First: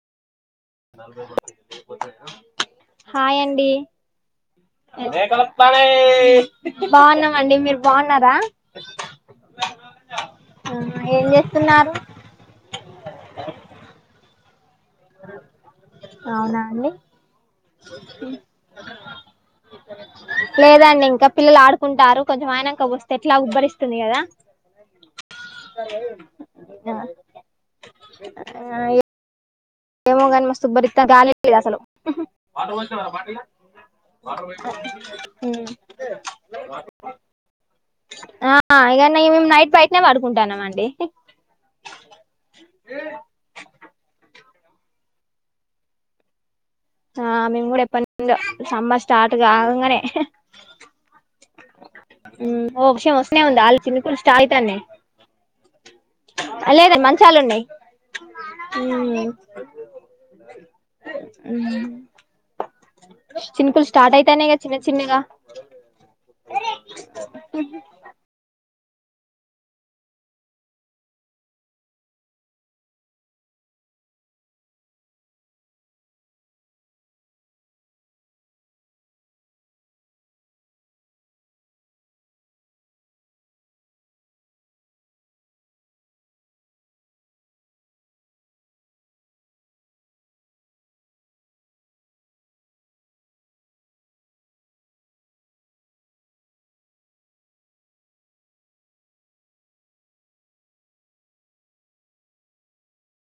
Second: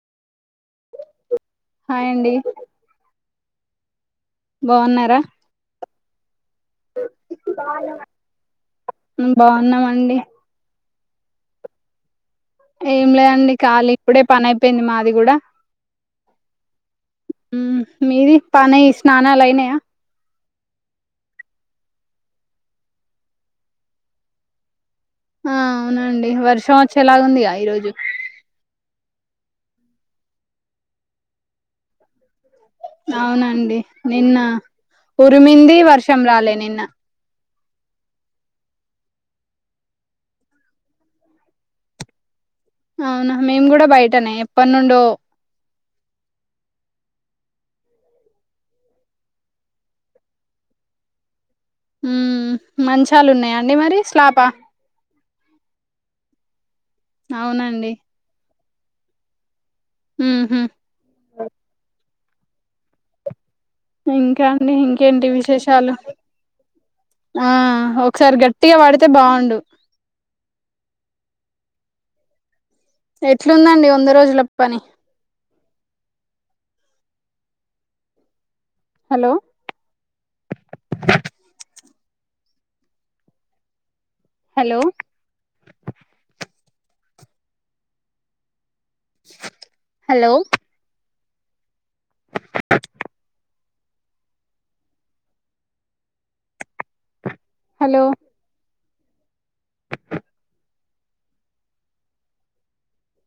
hi అండి hi అండి బాగున్నారా బాన్నమ్ అండి మీరు బాన్నర ఉమ్, బాగున్నామండి ఆహా ఏం జేస్తున్నారు ఏం లేదండి కాలి ఇప్పుడే పనైపేంది మాది అదిగుడా అవునా అండి ఉ మీది పని స్నానాలు అయినాయా లేదండి ఇంకా పిల్లలు ఆడుకుంటారు కొంచెం అయినాంక వోస్త ఎట్లాగు ఉబ్బరిస్తుంది గదా ఆ అవునండి వర్షం అచ్చేలాగుందిగ ఈ రోజు ఆ ఈ ఏమోగాని మస్తు ఉబ్బరితా గాలే లేదు అసలు ఉ అవునండి నిన్న ఉరిమింది వర్షం రాలే నిన్న ఆ ఇగనే నైట్ బైట్నె వడుకుంటన్నామండి అవునా మేం గూడ బైటనే ఎప్పడ్నుండో ఆ మేము గుడా ఎప్పనుండో సమ్మర్ స్టాట్ కాగంగానే ఉమ్ ఓ క్షామ్ మంచాలు ఉన్నాయా ఒస్నేఉంది అండి ఆల్ మరి చినుకులు స్లాపా స్టాట్ అయినై ఆ లేదన్ మంచాలూనై అవునండి ఉహు చినుకుల్ ఇంకా అండి ఇంకేంటి విశేషాలు ఆ ఒక్సారి గట్టిగా వడ్తే బావుండు ఎట్లుందండి ఒంద రోజుల పని హలో హలో హలో హలో